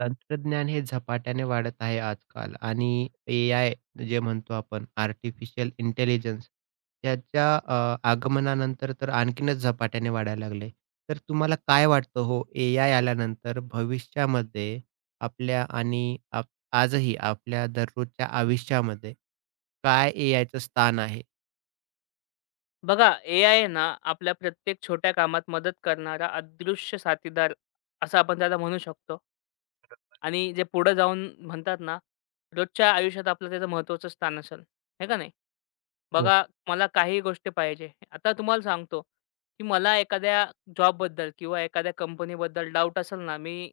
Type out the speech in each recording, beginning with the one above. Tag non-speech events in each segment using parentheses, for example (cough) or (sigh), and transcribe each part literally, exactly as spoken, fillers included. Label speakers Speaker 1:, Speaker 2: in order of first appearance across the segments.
Speaker 1: तंत्रज्ञान हे झपाट्याने वाढत आहे आजकाल आणि एआय जे म्हणतो आपण आर्टिफिशियल इंटेलिजन्स त्याच्या अ, आगमनानंतर तर आणखीनच झपाट्याने वाढायला लागले. तर तुम्हाला काय वाटतं हो एआय आल्यानंतर भविष्यामध्ये आपल्या आणि आप आजही आपल्या दररोजच्या आयुष्यामध्ये काय एआयचं स्थान आहे?
Speaker 2: बघा, एआय आहे ना, आपल्या प्रत्येक छोट्या कामात मदत करणारा अदृश्य साथीदार, असं आपण त्याला म्हणू शकतो. आणि जे पुढे जाऊन म्हणतात ना, रोजच्या आयुष्यात आपलं त्याचं महत्त्वाचं स्थान असेल, आहे का नाही? बघा, मला काही गोष्टी पाहिजे. आता तुम्हाला सांगतो, की मला एखाद्या जॉबबद्दल किंवा एखाद्या कंपनीबद्दल डाऊट असेल ना, मी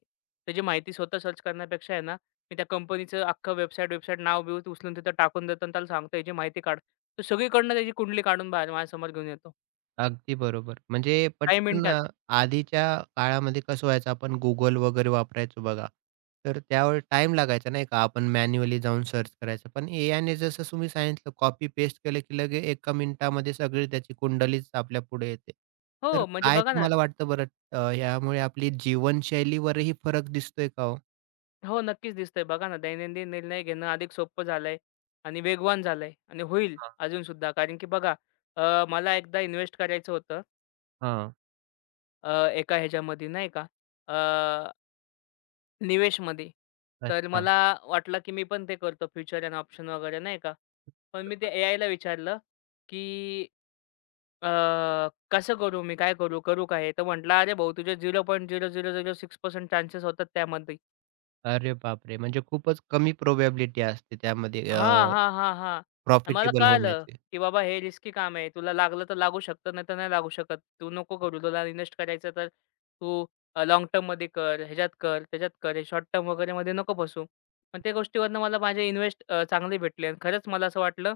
Speaker 2: त्याची माहिती स्वतः सर्च करण्यापेक्षा आहे ना, मी त्या कंपनीचं अख्खं वेबसाईट वेबसाईट नाव-बिव उचलून तिथं टाकून देतो आणि त्याला सांगतो, "याची माहिती काढ." तो सगळीकडनं त्याची कुंडली काढून बाहेर माझ्यासमोर घेऊन येतो.
Speaker 1: अगदी बरोबर. म्हणजे
Speaker 2: काही
Speaker 1: पटकन
Speaker 2: मिनिटात.
Speaker 1: अ, आधीच्या काळामध्ये कसं व्हायचं आपण Google वगैरे वापरायचो बघा. तर त्यावर टाईम लागायचा नाही का? आपण मॅन्युअली जाऊन सर्च करायचं. पण ए आय ने जसं तुम्ही सांगितलं कॉपी पेस्ट केलं की लगे एका मिनिटामध्ये सगळी त्याची कुंडलीच आपल्या पुढे येते. तर
Speaker 2: हो, म्हणजे
Speaker 1: काय
Speaker 2: बघा ना.
Speaker 1: तुम्हाला वाटतं बरं अ, यामुळे आपली जीवनशैलीवरही फरक दिसतोय का हो?
Speaker 2: हो, नक्कीच दिसतंय. बघा ना, दैनंदिन निर्णय घेणं अधिक सोपं झालंय आणि वेगवान झालंय आणि होईल
Speaker 1: हां,
Speaker 2: अजूनसुद्धा. कारण की बघा, अ, मला एकदा इन्व्हेस्ट करायचं होतं
Speaker 1: हां.
Speaker 2: अ, एका ह्याच्यामध्ये नाही का, अ, निवेशमध्ये. तर
Speaker 1: अच्छा.
Speaker 2: मला वाटलं, की मी पण ते करतो फ्युचर अँड ऑप्शन वगैरे नाही का. पण मी ते
Speaker 1: बरोबर.
Speaker 2: एआयला विचारलं, की अ, कसं करू मी? काय करू? करू का तर म्हटला, "अरे भाऊ, तुझे शून्य पूर्णांक शून्य शून्य शून्य सहा टक्के चान्सेस होतात त्यामध्ये."
Speaker 1: अरे बापरे! म्हणजे खूपच कमी प्रोबॅबिलिटी असते त्यामध्ये
Speaker 2: हां, हां, हां, हां. आणि मला
Speaker 1: प्रॉफिटेबल
Speaker 2: कळालं,
Speaker 1: होण्याची.
Speaker 2: की बाबा हे रिस्की काम आहे. तुला लागलं तर लागू शकतं, नाहीतर नाही लागू शकत. तू नको करू. तुला इन्व्हेस्ट करायचं तर तू अ, लाँग टर्ममध्ये कर, ह्याच्यात कर, त्याच्यात कर. हे शॉर्ट टर्म वगैरेमध्ये नको फसू. पण त्या गोष्टीवरनं मला माझे इन्व्हेस्ट चांगले भेटले आणि खरंच मला असं वाटलं,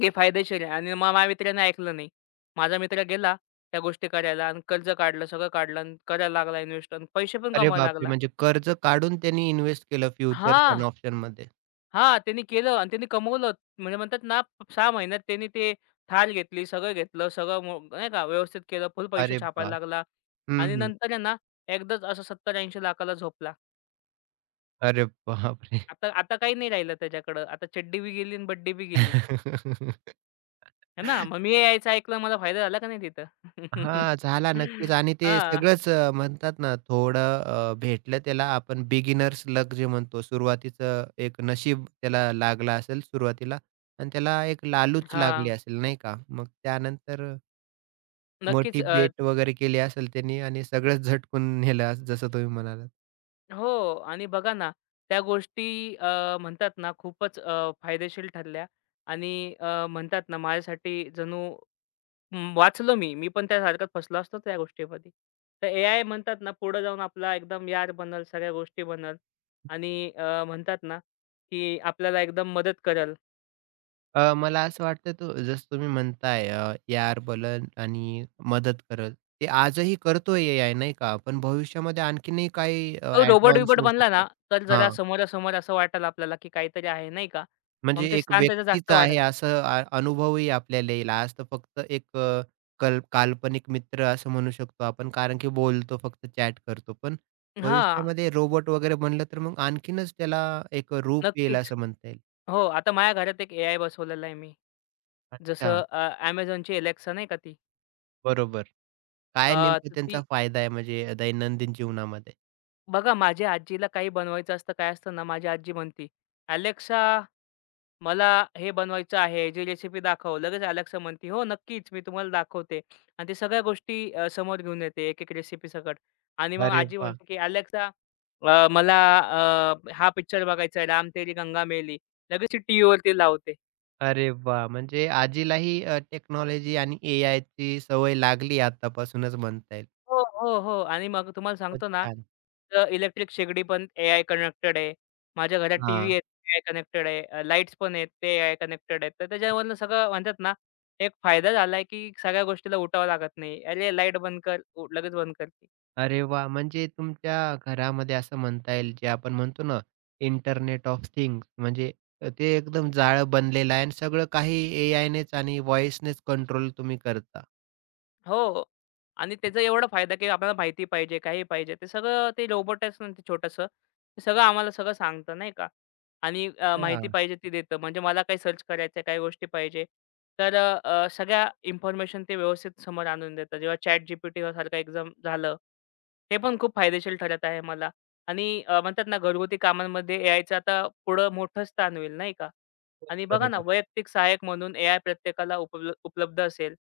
Speaker 2: की फायदेशीर आहे आणि मग माझ्या मित्राने ऐकलं नाही. माझा मित्र गेला त्या गोष्टी करायला आणि कर्ज काढलं, सगळं काढलं आणि करायला लागला इन्व्हेस्ट आणि पैसे पण
Speaker 1: अरे
Speaker 2: कमवायला
Speaker 1: बापरे!
Speaker 2: लागला.
Speaker 1: म्हणजे कर्ज काढून त्यांनी इन्व्हेस्ट केलं फ्युचर्स एंड
Speaker 2: हां.
Speaker 1: ऑप्शनमध्ये.
Speaker 2: हां, त्यांनी केलं आणि त्यांनी कमवलं. म्हणजे म्हणतात ना, सहा महिन्यात त्यांनी ते थार घेतली, सगळं घेतलं, सगळं मो नाही का व्यवस्थित केलं, फुल पैसे
Speaker 1: अरे
Speaker 2: छापायला
Speaker 1: बाप!
Speaker 2: लागला
Speaker 1: हं,
Speaker 2: आणि
Speaker 1: हं.
Speaker 2: नंतर आहे ना, एकदाच असं सत्तर लाख,00,000-ऐंशी लाख,00,000 ला झोपला.
Speaker 1: अरे बापरे!
Speaker 2: आता आता काही नाही राहिलं त्याच्याकडं. आता चड्डी बी गेली आणि बड्डी बी गेली. आहे ना. मग मी यायचं ऐकलं मला फायदा झाला का नाही तिथं?
Speaker 1: हां,
Speaker 2: (laughs)
Speaker 1: झाला नक्कीच आणि ते
Speaker 2: हां,
Speaker 1: सगळंच अ, म्हणतात ना थोडं अ, भेटलं त्याला आपण बिगिनर्स लक जे म्हणतो सुरुवातीचं एक नशीब त्याला लागलं असेल सुरुवातीला आणि त्याला एक लालूच लागली
Speaker 2: हां.
Speaker 1: असेल नाही का? मग त्यानंतर
Speaker 2: नक्कीच.
Speaker 1: मोठी बेट वगैरे केली असेल त्यांनी आणि सगळंच झटकून नेलं जसं तुम्ही म्हणालात.
Speaker 2: हो आणि बघा ना, त्या गोष्टी अ, म्हणतात ना खूपच अ, फायदेशीर ठरल्या आणि अ, म्हणतात ना माझ्यासाठी जणू म, वाचलो मी. मी पण त्यासारखाच फसलो असतो त्या गोष्टीमध्ये. तर एआय म्हणतात ना पुढे जाऊन आपला एकदम यार बनल, सगळ्या गोष्टी बनल आणि अ, म्हणतात ना, की आपल्याला एकदम मदत करेल.
Speaker 1: अ, मला असं वाटतं तो जसं तुम्ही म्हणताय अ, यार आर बनलं आणि मदत करेल. ते आजही करतोय ए-आय नाही का? पण भविष्यामध्ये आणखीनही काही अ,
Speaker 2: तो
Speaker 1: ॲडव्हान्स
Speaker 2: रोबोट-बिबोट
Speaker 1: होऊ
Speaker 2: बनला ना,
Speaker 1: शकतं.
Speaker 2: तर जरा
Speaker 1: हां,
Speaker 2: समोरासमोर असं वाटेल आपल्याला, की काहीतरी आहे नाही का?
Speaker 1: म्हणजे
Speaker 2: मग ते
Speaker 1: एक
Speaker 2: स्थान त्याचं
Speaker 1: व्यक्तीच
Speaker 2: जास्त
Speaker 1: आहे
Speaker 2: वाढेल.
Speaker 1: असं अ, अनुभवही आपल्याला येईल. आज तर फक्त एक अ, कल काल्पनिक मित्र असं म्हणू शकतो आपण कारण की बोलतो फक्त चॅट करतो. पण
Speaker 2: हां,
Speaker 1: भविष्यामध्ये रोबोट वगैरे बनलं तर मग आणखीनच त्याला एक रूप येईल
Speaker 2: नक्कीच.
Speaker 1: असं म्हणता येईल.
Speaker 2: हो, आता माझ्या घरात एक एआय बसवलेला आहे मी.
Speaker 1: अच्छा,
Speaker 2: जसं अ, Amazonची Alexa नाही का ती.
Speaker 1: बरोबर. काय
Speaker 2: अ,
Speaker 1: नेमकं
Speaker 2: तर
Speaker 1: त्यांचा
Speaker 2: ती
Speaker 1: फायदा आहे म्हणजे दैनंदिन जीवनामध्ये?
Speaker 2: बघा माझ्या आजीला काही बनवायचं असतं, काय असतं ना, माझी आजी म्हणती, "अलेक्सा, मला हे बनवायचं आहे, जी रेसिपी दाखव." लगेच Alexa म्हणती, "हो, नक्कीच, मी तुम्हाला दाखवते." आणि ते सगळ्या गोष्टी अ, समोर घेऊन येते, एक-एक रेसिपी सकट. आणि मग
Speaker 1: अरे
Speaker 2: आजी
Speaker 1: वाह!
Speaker 2: म्हणते, की "अलेक्सा, अ, मला अ, हा पिक्चर बघायचा आहे, राम तेरी गंगा मेली." लगेच टीव्हीवरती लावते.
Speaker 1: अरे वाह! म्हणजे आजीलाही अ, टेक्नॉलॉजी आणि एआयची सवय लागली आत्तापासूनच म्हणता येईल.
Speaker 2: हो, हो, हो. आणि मग तुम्हाला
Speaker 1: खूपच
Speaker 2: सांगतो ना,
Speaker 1: छान.
Speaker 2: इलेक्ट्रिक शेगडी पण एआय कनेक्टेड आहे. माझ्या घरात टीव्ही
Speaker 1: हां.
Speaker 2: आहे, एआय कनेक्टेड आहे. अ, लाईट्स पण आहेत, ते एआय कनेक्टेड आहेत. तर त्याच्यावरनं सगळं म्हणतात ना, एक फायदा झालाय, की सगळ्या गोष्टीला उठावं लागत नाही. "अरे, लाईट बंद कर," उ- लगेच बंद करते.
Speaker 1: अरे वाह! म्हणजे तुमच्या घरामध्ये असं म्हणता येईल, जे आपण म्हणतो ना, इंटरनेट ऑफ थिंग्स म्हणजे ते एकदम जाळं बनलेलं आहे आणि सगळं काही एआयनेच आणि व्हॉईसनेच कंट्रोल तुम्ही करता.
Speaker 2: हो. आणि त्याचा एवढा फायदा की आपल्याला माहिती पाहिजे, काही पाहिजे. ते सगळं ते रोबोटच ना ते छोटंसं. ते सगळं आम्हाला सगळं सांगतं नाही का. आणि अ, माहिती
Speaker 1: हां.
Speaker 2: पाहिजे ती देतं. म्हणजे मला काही सर्च करायचं आहे, काही गोष्टी पाहिजे. तर अ, अ, सगळ्या इन्फॉर्मेशन ते व्यवस्थित समोर आणून देतं. जेव्हा ChatGPT सारखं एक्झाम झालं. ते पण खूप फायदेशीर ठरत आहे मला. आणि अ, म्हणतात ना घरगुती कामांमध्ये एआयचं आता पुढं मोठं स्थान होईल नाही का.
Speaker 1: हो,
Speaker 2: आणि बघा ना
Speaker 1: बरोबर,
Speaker 2: वैयक्तिक सहाय्यक म्हणून एआय प्रत्येकाला उपल उपलब्ध असेल.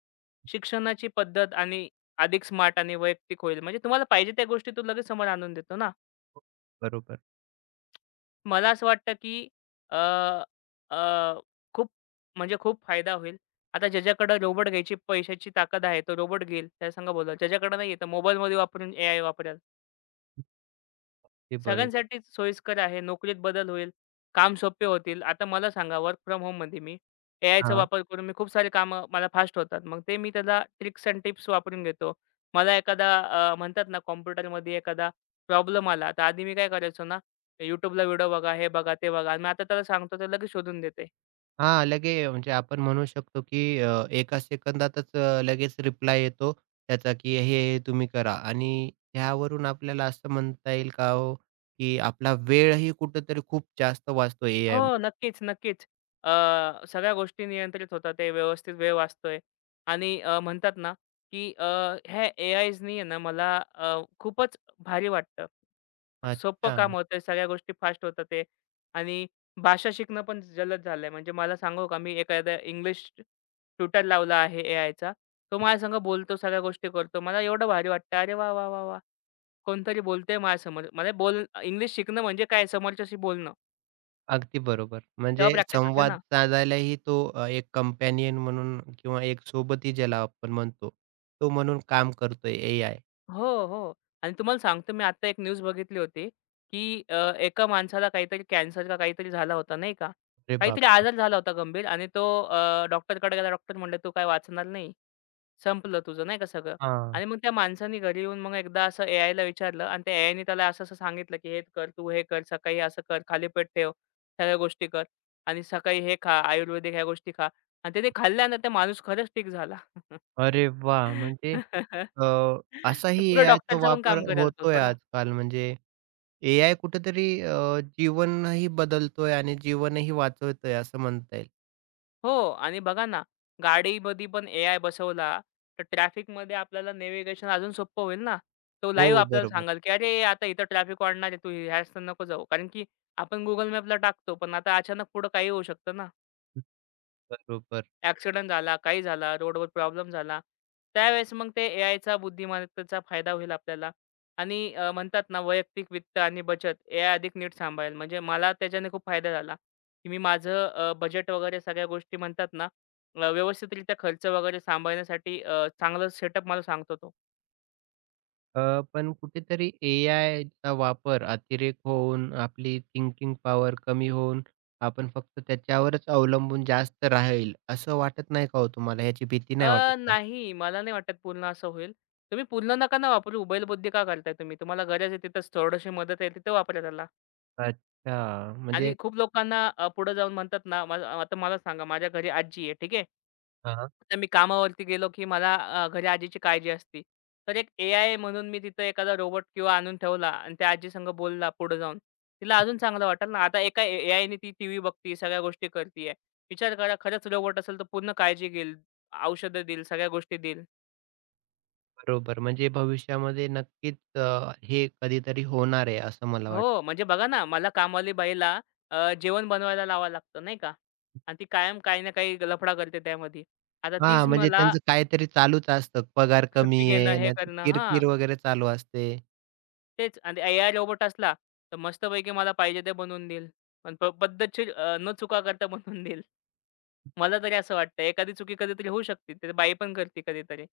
Speaker 2: शिक्षणाची पद्धत आणि अधिक स्मार्ट आणि वैयक्तिक होईल. म्हणजे तुम्हाला पाहिजे त्या गोष्टी तो लगेच समोर आणून देतो ना.
Speaker 1: बरोबर.
Speaker 2: मला असं वाटतं, की अ, अ, खूप म्हणजे खूप फायदा होईल. आता ज्याच्याकडे रोबोट घ्यायची पैशाची ताकद आहे, तो रोबोट घेईल. त्याला सांगा बोला. ज्याच्याकडे नाहीये, तर मोबाईलमध्ये वापरून एआय वापरेल.
Speaker 1: ते बरोबर.
Speaker 2: सगळ्यांसाठीच सोयीस्कर आहे. नोकरीत बदल होईल, काम सोपे होतील. आता मला सांगा वर्क फ्रॉम होममध्ये मी एआयचा
Speaker 1: हां.
Speaker 2: वापर करून मी खूप सारे कामं मला फास्ट होतात. मग ते मी त्याला ट्रिक्स अँड टिप्स वापरून घेतो. मला एखादा अ, म्हणतात ना कॉम्प्युटरमध्ये एखादा प्रॉब्लेम आला, तर आधी मी काय करायचो ना, YouTubeला व्हिडिओ बघा, हे बघा, ते बघा. आणि मी आता त्याला सांगतो, ते लगेच शोधून देते.
Speaker 1: हां, लगे म्हणजे आपण म्हणू शकतो, की अ, एका सेकंदातच अ, लगेच रिप्लाय येतो त्याचा, की हे-हे तुम्ही करा आणि त्यावरून आपल्याला असं म्हणता येईल का हो, की आपला वेळही कुठेतरी खूप जास्त वाचतो
Speaker 2: हो,
Speaker 1: एआयमुळे.
Speaker 2: नक्कीच, नक्कीच. अ, सगळ्या गोष्टी नियंत्रित होतात. ते व्यवस्थित वेळ वाचतोय आणि अ, म्हणतात ना, की अ, ह्या एआयजनी आहे ना मला अ, खूपच भारी वाटतं. सोपं
Speaker 1: अच्छा.
Speaker 2: काम होतंय, सगळ्या गोष्टी फास्ट होतात आहे आणि भाषा शिकणं पण जलद झालंय. म्हणजे मला सांगू का, मी एखादा इंग्लिश ट्युटर लावला आहे एआयचा. तो माझ्यासंग बोलतो, सगळ्या गोष्टी करतो. मला एवढं भारी वाटतं, "अरे वाह, वाह, वाह, वाह! कोणतरी बोलतंय माझ्यासमोर." मला बोल इंग्लिश शिकणं म्हणजे काय समोरच्याशी बोलणं.
Speaker 1: अगदी बरोबर.
Speaker 2: तेव्हा
Speaker 1: म्हणजे
Speaker 2: प्रॅक्टिस होते
Speaker 1: संवाद
Speaker 2: ना.
Speaker 1: साधायलाही तो अ, एक कंपॅनियन म्हणून किंवा एक सोबती ज्याला आपण म्हणतो, तो म्हणून काम करतोय एआय.
Speaker 2: हो, हो. आणि तुम्हाला सांगतो मी आत्ता एक न्यूज बघितली होती, की अ, एका माणसाला काहीतरी कॅन्सर का काहीतरी झाला होता नाही का?
Speaker 1: अरे
Speaker 2: काहीतरी
Speaker 1: बापरे!
Speaker 2: आजार झाला होता गंभीर आणि तो अ, डॉक्टरकडे गेला. डॉक्टर म्हणले, "तू काय वाचणार नाही." संपलं तुझं नाही का सगळं.
Speaker 1: हां.
Speaker 2: आणि मग त्या माणसाने घरी येऊन मग एकदा असं एआयला विचारलं आणि त्या एआयने त्याला असं-असं सांगितलं, की "हे कर, तू हे कर, सकाळी असं कर, खाली पेट ठेव, सगळ्या गोष्टी कर आणि सकाळी हे खा, आयुर्वेदिक ह्या गोष्टी खा." आणि त्याने खाल्ल्या ना त्या माणूस खरंच ठीक झाला.
Speaker 1: अरे वाह! म्हणजे
Speaker 2: (laughs)
Speaker 1: अ,
Speaker 2: तर
Speaker 1: असाही
Speaker 2: पुढे
Speaker 1: एआयचा
Speaker 2: डॉक्टरचं पण
Speaker 1: वापर
Speaker 2: काम करेल तो
Speaker 1: होतोय
Speaker 2: थोडा.
Speaker 1: आजकाल म्हणजे एआय कुठेतरी अ, जीवनही बदलतोय आणि जीवनही वाचवतोय असं म्हणता येईल.
Speaker 2: हो आणि बघा ना, गाडीमध्ये पण एआय बसवला, तर ट्रॅफिकमध्ये आपल्याला नेव्हिगेशन अजून सोपं होईल ना. तो
Speaker 1: हो,
Speaker 2: लाईव्ह आपल्याला
Speaker 1: बरोबर.
Speaker 2: सांगाल, की "अरे, आता इथं ट्रॅफिक वाढणार आहे, तू ह्या रस्त्याने नको जाऊ." कारण की आपण Google मॅपला टाकतो, पण आता अचानक पुढं काही होऊ शकतं ना.
Speaker 1: बरोबर.
Speaker 2: ॲक्सिडेंट झाला, काही झाला, रोडवर प्रॉब्लेम झाला. त्यावेळेस मग ते एआयचा बुद्धिमत्तेचा फायदा होईल आपल्याला आणि अ, म्हणतात ना वैयक्तिक वित्त आणि बचत एआय अधिक नीट सांभाळेल. म्हणजे मला त्याच्याने खूप फायदा झाला, की मी माझं अ, बजेट वगैरे सगळ्या गोष्टी म्हणतात ना अ, व्यवस्थितरित्या खर्च वगैरे सांभाळण्यासाठी अ, चांगलं सेटअप मला सांगतो तो.
Speaker 1: अ, पण कुठेतरी एआयचा वापर अतिरेक होऊन आपली थिंकिंग पॉवर कमी होऊन आपण फक्त त्याच्यावरच अवलंबून जास्त राहील असं वाटत नाही का हो तुम्हाला? याची भीती नाही वाटत
Speaker 2: अ,
Speaker 1: का?
Speaker 2: नाही मला नाही वाटत पूर्ण असं होईल. तुम्ही पूर्ण नका ना वापरू. बैलबुद्धी का करताय तुम्ही? तुम्हाला गरज आहे तिथंच थोडीशी मदत आहे तिथं वापरा त्याला.
Speaker 1: अच्छा.
Speaker 2: आणि
Speaker 1: म्हणजे
Speaker 2: खूप लोकांना अ, पुढे जाऊन म्हणतात ना, मला आता मला सांगा माझ्या घरी आजी आहे, ठीक आहे. तर मी कामावरती गेलो, की मला अ, घरी आजीची काळजी असते. तर एक ए-आय म्हणून मी तिथं एखादा रोबोट किंवा आणून ठेवला आणि त्या आजीसंग बोलला पुढे जाऊन. तिला अजून चांगलं वाटेल ना. आता एका ए-आयने ती टीव्ही बघते, सगळ्या गोष्टी करतीये. विचार करा खरंच रोबोट असेल तर पूर्ण काळजी घेईल, औषधं देईल, सगळ्या गोष्टी देईल.
Speaker 1: बरोबर. म्हणजे भविष्यामध्ये नक्कीच अ, हे कधीतरी होणार आहे असं मला वाटतं.
Speaker 2: हो, म्हणजे बघा ना, मला कामवाली बाईला अ, जेवण बनवायला लावावं लागतं, नाही का? आणि ती कायम काही ना काही लफडा करते त्यामध्ये. आता तीच
Speaker 1: हां, म्हणजे
Speaker 2: मला
Speaker 1: त्यांचं काहीतरी चालूच असतं. पगार कमी
Speaker 2: सुट्टी घेणं,
Speaker 1: आहे,
Speaker 2: हे
Speaker 1: नाहीतर
Speaker 2: करणं हां,
Speaker 1: किरकिर वगैरे चालू असते.
Speaker 2: तेच आणि एआय रोबोट असला, तर मस्तपैकी मला पाहिजे ते बनवून देईल. पण प पद्धतशीर अ, न चुका करता बनवून देईल. मला तरी असं वाटतं एखादी चुकी कधीतरी होऊ शकते. ते बाई पण करते कधीतरी.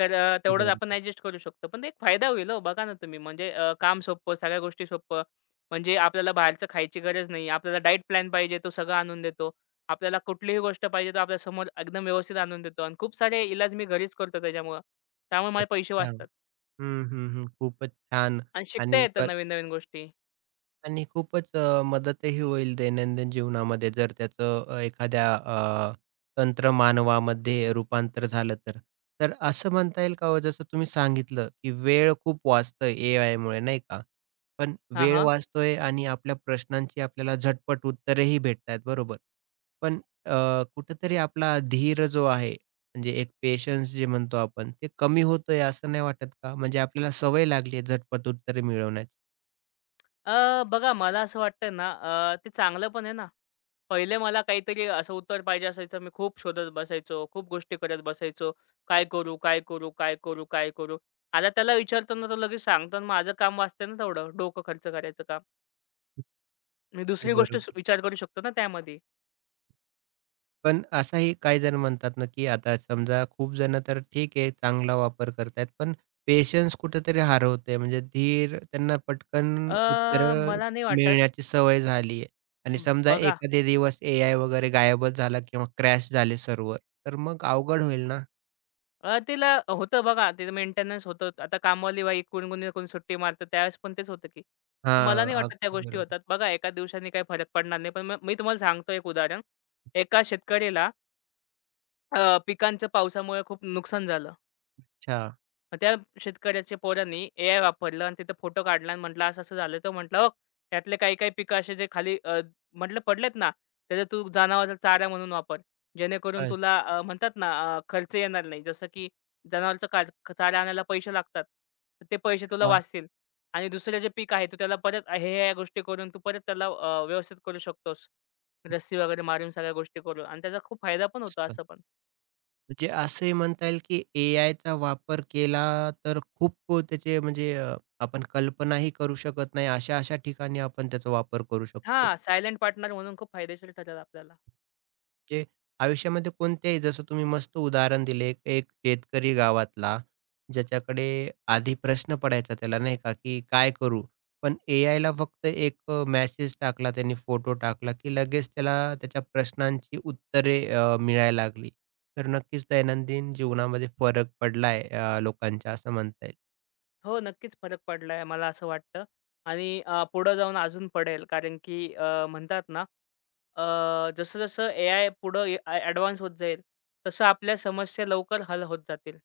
Speaker 2: तर अ,
Speaker 1: अगदी
Speaker 2: तेवढंच आपण
Speaker 1: बरोबर.
Speaker 2: ॲडजस्ट करू शकतो. पण ते एक फायदा होईल हो. बघा ना तुम्ही म्हणजे अ, काम सोपं, सगळ्या गोष्टी सोपं. म्हणजे आपल्याला बाहेरचं खायची गरज नाही. आपल्याला डाएट प्लॅन पाहिजे तो सगळा आणून देतो. आपल्याला कुठलीही गोष्ट पाहिजे तो आपल्या समोर एकदम व्यवस्थित आणून देतो आणि खूप सारे इलाज मी घरीच करतो त्याच्यामुळं. त्यामुळे माझे पैसे
Speaker 1: अच्छा.
Speaker 2: वाचतात
Speaker 1: हं, हं, हं. खूपच छान.
Speaker 2: आणि शिकता
Speaker 1: आणि
Speaker 2: येतं
Speaker 1: क
Speaker 2: नवीन-नवीन गोष्टी.
Speaker 1: आणि खूपच अ, मदतही होईल दैनंदिन जीवनामध्ये जर त्याचं अ, एखाद्या अ, तंत्रमानवामध्ये रूपांतर झालं तर. तर असं म्हणता येईल का हो जसं तुम्ही सांगितलं, की वेळ खूप वाचतोय एआयमुळे नाही का? पण
Speaker 2: हां,
Speaker 1: वेळ
Speaker 2: हां.
Speaker 1: वाचतोय आणि आपल्या प्रश्नांची आपल्याला झटपट उत्तरेही भेटतायत बरोबर. पण अ, कुठेतरी आपला धीर जो आहे म्हणजे एक पेशन्स जे म्हणतो आपण ते कमी होतंय असं नाही वाटत का? म्हणजे आपल्याला सवय लागली आहे झटपट उत्तरे मिळवण्याची.
Speaker 2: अ, बघा मला असं वाटतं ना अ, ते चांगलं पण आहे ना. पहिले मला काहीतरी असं उत्तर पाहिजे असायचं. मी खूप शोधत बसायचो. खूप गोष्टी करत बसायचो. काय करू? काय करू? काय करू? काय करू? आता त्याला विचारतो ना, तो लगेच सांगतो आणि माझं काम वाचतंय ना तेवढं डोकं खर्च करायचं काम. मी
Speaker 1: अगदी
Speaker 2: दुसरी गोष्ट सु-
Speaker 1: बरोबर.
Speaker 2: विचार करू शकतो ना त्यामध्ये.
Speaker 1: पण असंही काही जण म्हणतात ना, की आता समजा खूप जण तर ठीक आहे, चांगला वापर करतायत, पण पेशन्स कुठेतरी हरवतोय. म्हणजे धीर त्यांना पटकन उत्तर
Speaker 2: अ, मला नाही वाटत.
Speaker 1: मिळण्याची सवय झाली आहे. आणि समजा
Speaker 2: बघा,
Speaker 1: एखादे दिवस एआय वगैरे गायबच झाला किंवा क्रॅश झाले सर्व्हर, तर मग अवघड होईल ना?
Speaker 2: अ, तिला होतं बघा, तिचं मेंटेनन्स होतं. आता कामवाली बाई कोणी कोणी ना कोणी सुट्टी मारतं, त्यावेळेस पण तेच होतं की. मला
Speaker 1: हां,
Speaker 2: नाही वाटत त्या
Speaker 1: अगदी
Speaker 2: गोष्टी
Speaker 1: बरोबर.
Speaker 2: होतात. बघा एका दिवसाने काही फरक पडणार नाही. पण मग मी तुम्हाला सांगतो एक उदाहरण. एका शेतकऱ्याला अ, पिकांचं पावसामुळे खूप नुकसान झालं.
Speaker 1: अच्छा.
Speaker 2: मग त्या शेतकऱ्याच्या पोरांनी एआय वापरलं आणि तिथं फोटो काढला आणि म्हटलं, "असं-असं झालं." तर म्हटलं, "बघ, त्यातले काही-काही पिकं असे जे खाली अ, म्हटलं पडलेत ना, त्याचा तू जनावराचा चारा म्हणून वापर. जेणेकरून
Speaker 1: अच्छा,
Speaker 2: तुला अ, म्हणतात ना अ, खर्च येणार नाही. जसं की जनावरचा कार चारा आणायला पैसे लागतात. तर ते पैसे तुला
Speaker 1: वाह!
Speaker 2: वाचतील आणि दुसरं जे पीक आहे, तू त्याला परत ह्या-ह्या गोष्टी करून तू परत त्याला अ, व्यवस्थित करू शकतोस. रस्सी वगैरे मारून सगळ्या गोष्टी करून." आणि त्याचा खूप फायदा पण होतो असं पण.
Speaker 1: म्हणजे असंही म्हणता येईल, की एआयचा वापर केला तर खूप त्याचे म्हणजे अ, आपण कल्पनाही करू शकत नाही, अशा-अशा ठिकाणी आपण त्याचा वापर करू शकतो.
Speaker 2: हां, सायलेंट पार्टनर म्हणून खूप फायदेशीर ठरेल आपल्याला.
Speaker 1: म्हणजे आयुष्यामध्ये कोणत्याही जसं तुम्ही मस्त उदाहरण दिले, एक एक शेतकरी गावातला, ज्याच्याकडे आधी प्रश्न पडायचा त्याला नाही का, की काय करू? पण एआयला फक्त एक अ, मेसेज टाकला त्यांनी, फोटो टाकला, की लगेच त्याला त्याच्या प्रश्नांची उत्तरे अ, मिळायला लागली. तर नक्कीच दैनंदिन जीवनामध्ये फरक पडलाय अ, लोकांच्या असं म्हणता येईल.
Speaker 2: हो, नक्कीच फरक पडलाय मला असं वाटतं आणि अ, पुढं जाऊन अजून पडेल कारण की अ, म्हणतात ना अ, जसं-जसं ए-आय पुढं ए आय पुढं ॲडव्हान्स होत जाईल, तसं आपल्या समस्या लवकर हल होत जातील.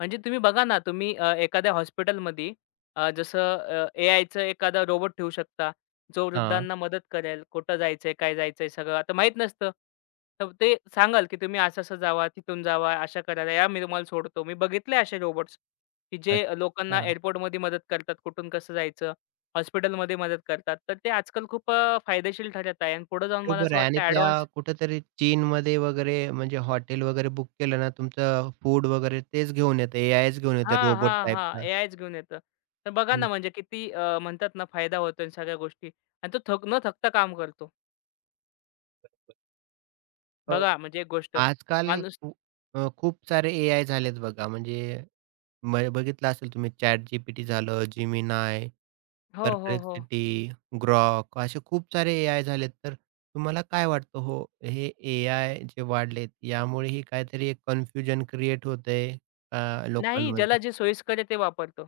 Speaker 2: म्हणजे तुम्ही बघा ना, तुम्ही अ, एखाद्या हॉस्पिटलमध्ये अ, जसं अ, एआयचं एखादा रोबोट ठेवू शकता, जो
Speaker 1: हां,
Speaker 2: वृद्धांना मदत करेल. कुठं जायचंय, काय जायचंय सगळं आता माहीत नसतं. तर ते सांगाल, की तुम्ही असं-असं जावा, तिथून जावा, अशा करायला या, मी तुम्हाला सोडतो. मी बघितले असे रोबोट्स, की जे लोकांना
Speaker 1: अच्छा.
Speaker 2: एअरपोर्टमध्ये मदत करतात, कुठून कसं जायचं, हॉस्पिटलमध्ये मदत करतात. तर ते आजकाल खूप अ, फायदेशीर ठरत आहे आणि पुढे जाऊन मला
Speaker 1: बरोबर
Speaker 2: असं
Speaker 1: आहे आणि
Speaker 2: वाटतं
Speaker 1: त्या
Speaker 2: ॲडव्हान्स.
Speaker 1: कुठेतरी चीनमध्ये वगैरे म्हणजे हॉटेल वगैरे बुक केलं ना, तुमचं फूड वगैरे तेच घेऊन येतं, एआयच घेऊन येतं
Speaker 2: हां,
Speaker 1: रोबोट
Speaker 2: हां, हां.
Speaker 1: टाइपचा.
Speaker 2: एआयच घेऊन येतं. तर बघा
Speaker 1: हं.
Speaker 2: ना, म्हणजे किती अ, म्हणतात ना, फायदा होतो आणि सगळ्या गोष्टी आणि तो थक न थकता काम करतो.
Speaker 1: अ,
Speaker 2: बघा, म्हणजे एक गोष्ट
Speaker 1: आजकाल
Speaker 2: माणूस.
Speaker 1: खू अ, खूप सारे एआय झालेत बघा. म्हणजे म बघितलं असेल तुम्ही ChatGPT झालं, Gemini,
Speaker 2: हो, हो, हो.
Speaker 1: Perplexity, Grok असे खूप सारे एआय झालेत. तर तुम्हाला काय वाटतं हो, हे एआय जे वाढलेत यामुळेही काहीतरी एक कन्फ्युजन क्रिएट होतंय अ,
Speaker 2: नाही, ज्याला
Speaker 1: लोकांमध्ये?
Speaker 2: जे सोयीस्कर आहे ते वापरतो.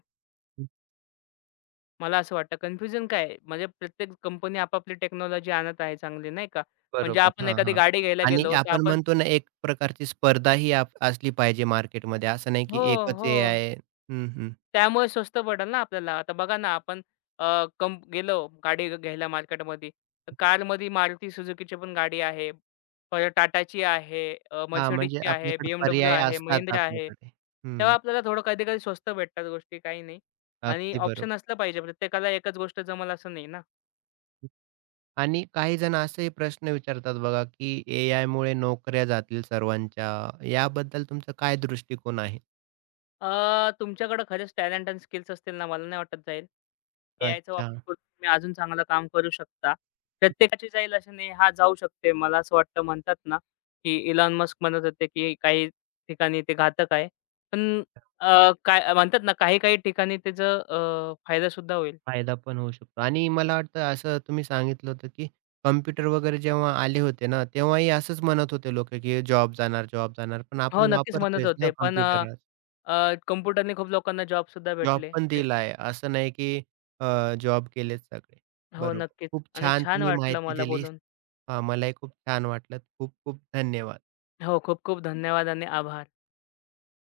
Speaker 2: मला असं वाटतं. कन्फ्युजन काय आहे? म्हणजे प्रत्येक कंपनी आपापली टेक्नॉलॉजी आणत आहे चांगली, नाही का? म्हणजे
Speaker 1: बरोबर.
Speaker 2: आपण
Speaker 1: हां,
Speaker 2: एखादी
Speaker 1: हां.
Speaker 2: गाडी घ्यायला
Speaker 1: आणि
Speaker 2: गेलो, तर
Speaker 1: आपण
Speaker 2: आपण,
Speaker 1: म्हणतो ना, एक प्रकारची स्पर्धा ही आप असली पाहिजे मार्केटमध्ये. असं नाही की
Speaker 2: हो,
Speaker 1: एकच
Speaker 2: हो.
Speaker 1: एआय हं, हं.
Speaker 2: त्यामुळे स्वस्त पडेल ना आपल्याला. आता बघा ना आपण अ, कंप गेलो गाडी घ- घ्यायला मार्केटमध्ये. कारमध्ये Maruti Suzukiची पण गाडी आहे. परत टाटाची आहे, अ,
Speaker 1: हां, म्हणजे
Speaker 2: Mercedesची आहे,
Speaker 1: आपल्याकडे
Speaker 2: बी एम डब्ल्यू
Speaker 1: पर्याय
Speaker 2: आहे,
Speaker 1: असतात
Speaker 2: Mahindra आहे.
Speaker 1: आपल्याकडे. हं,
Speaker 2: तेव्हा आपल्याला थोडं कधी-कधी स्वस्त भेटतात गोष्टी, काही नाही. आणि
Speaker 1: अगदी
Speaker 2: ऑप्शन
Speaker 1: बरोबर.
Speaker 2: असलं पाहिजे. प्रत्येकाला एकच गोष्ट जमेल असं नाही ना.
Speaker 1: आणि काही जण असेही प्रश्न विचारतात बघा, की एआयमुळे नोकऱ्या जातील सर्वांच्या. याबद्दल तुमचं काय दृष्टिकोन आहे?
Speaker 2: अ, तुमच्याकडे खरंच टॅलेंट आणि स्किल्स असतील ना, मला नाही वाटत जाईल. एआयचा वापर
Speaker 1: अच्छा.
Speaker 2: करून तुम्ही अजून चांगलं काम करू शकता. प्रत्येकाची जाईल अशी नाही, हा जाऊ शकते. मला असं वाटतं म्हणतात ना, की इलॉन मस्क म्हणत होते, की काही ठिकाणी ते घातक आहे. पण अ, काय म्हणतात ना, काही-काही ठिकाणी त्याचं अ, फायदासुद्धा होईल.
Speaker 1: फायदा पण होऊ शकतो आणि मला वाटतं असं तुम्ही सांगितलं होतं, की कॉम्प्युटर वगैरे जेव्हा आले होते ना, तेव्हाही असंच म्हणत होते लोकं, की जॉब जाणार, जॉब जाणार. पण
Speaker 2: हो,
Speaker 1: आपण
Speaker 2: नक्कीच म्हणत
Speaker 1: वापरतोयच ना
Speaker 2: होते. पण अ,
Speaker 1: कॉम्प्युटर आज.
Speaker 2: अ, कॉम्प्युटरने खूप लोकांना जॉबसुद्धा
Speaker 1: जॉब
Speaker 2: भेटले.
Speaker 1: पण
Speaker 2: ते-
Speaker 1: दिला आहे. असं नाही, की जॉब केलेत सगळे.
Speaker 2: हो,
Speaker 1: बरोबर.
Speaker 2: नक्कीच
Speaker 1: खूप
Speaker 2: आणि
Speaker 1: छान
Speaker 2: छान
Speaker 1: तुम्ही
Speaker 2: वाटलं
Speaker 1: माहिती
Speaker 2: मला
Speaker 1: दिली.
Speaker 2: बोलून.
Speaker 1: हां, मलाही खूप छान वाटलं. खूप खूप धन्यवाद.
Speaker 2: हो, खूप-खूप धन्यवाद आणि आभार.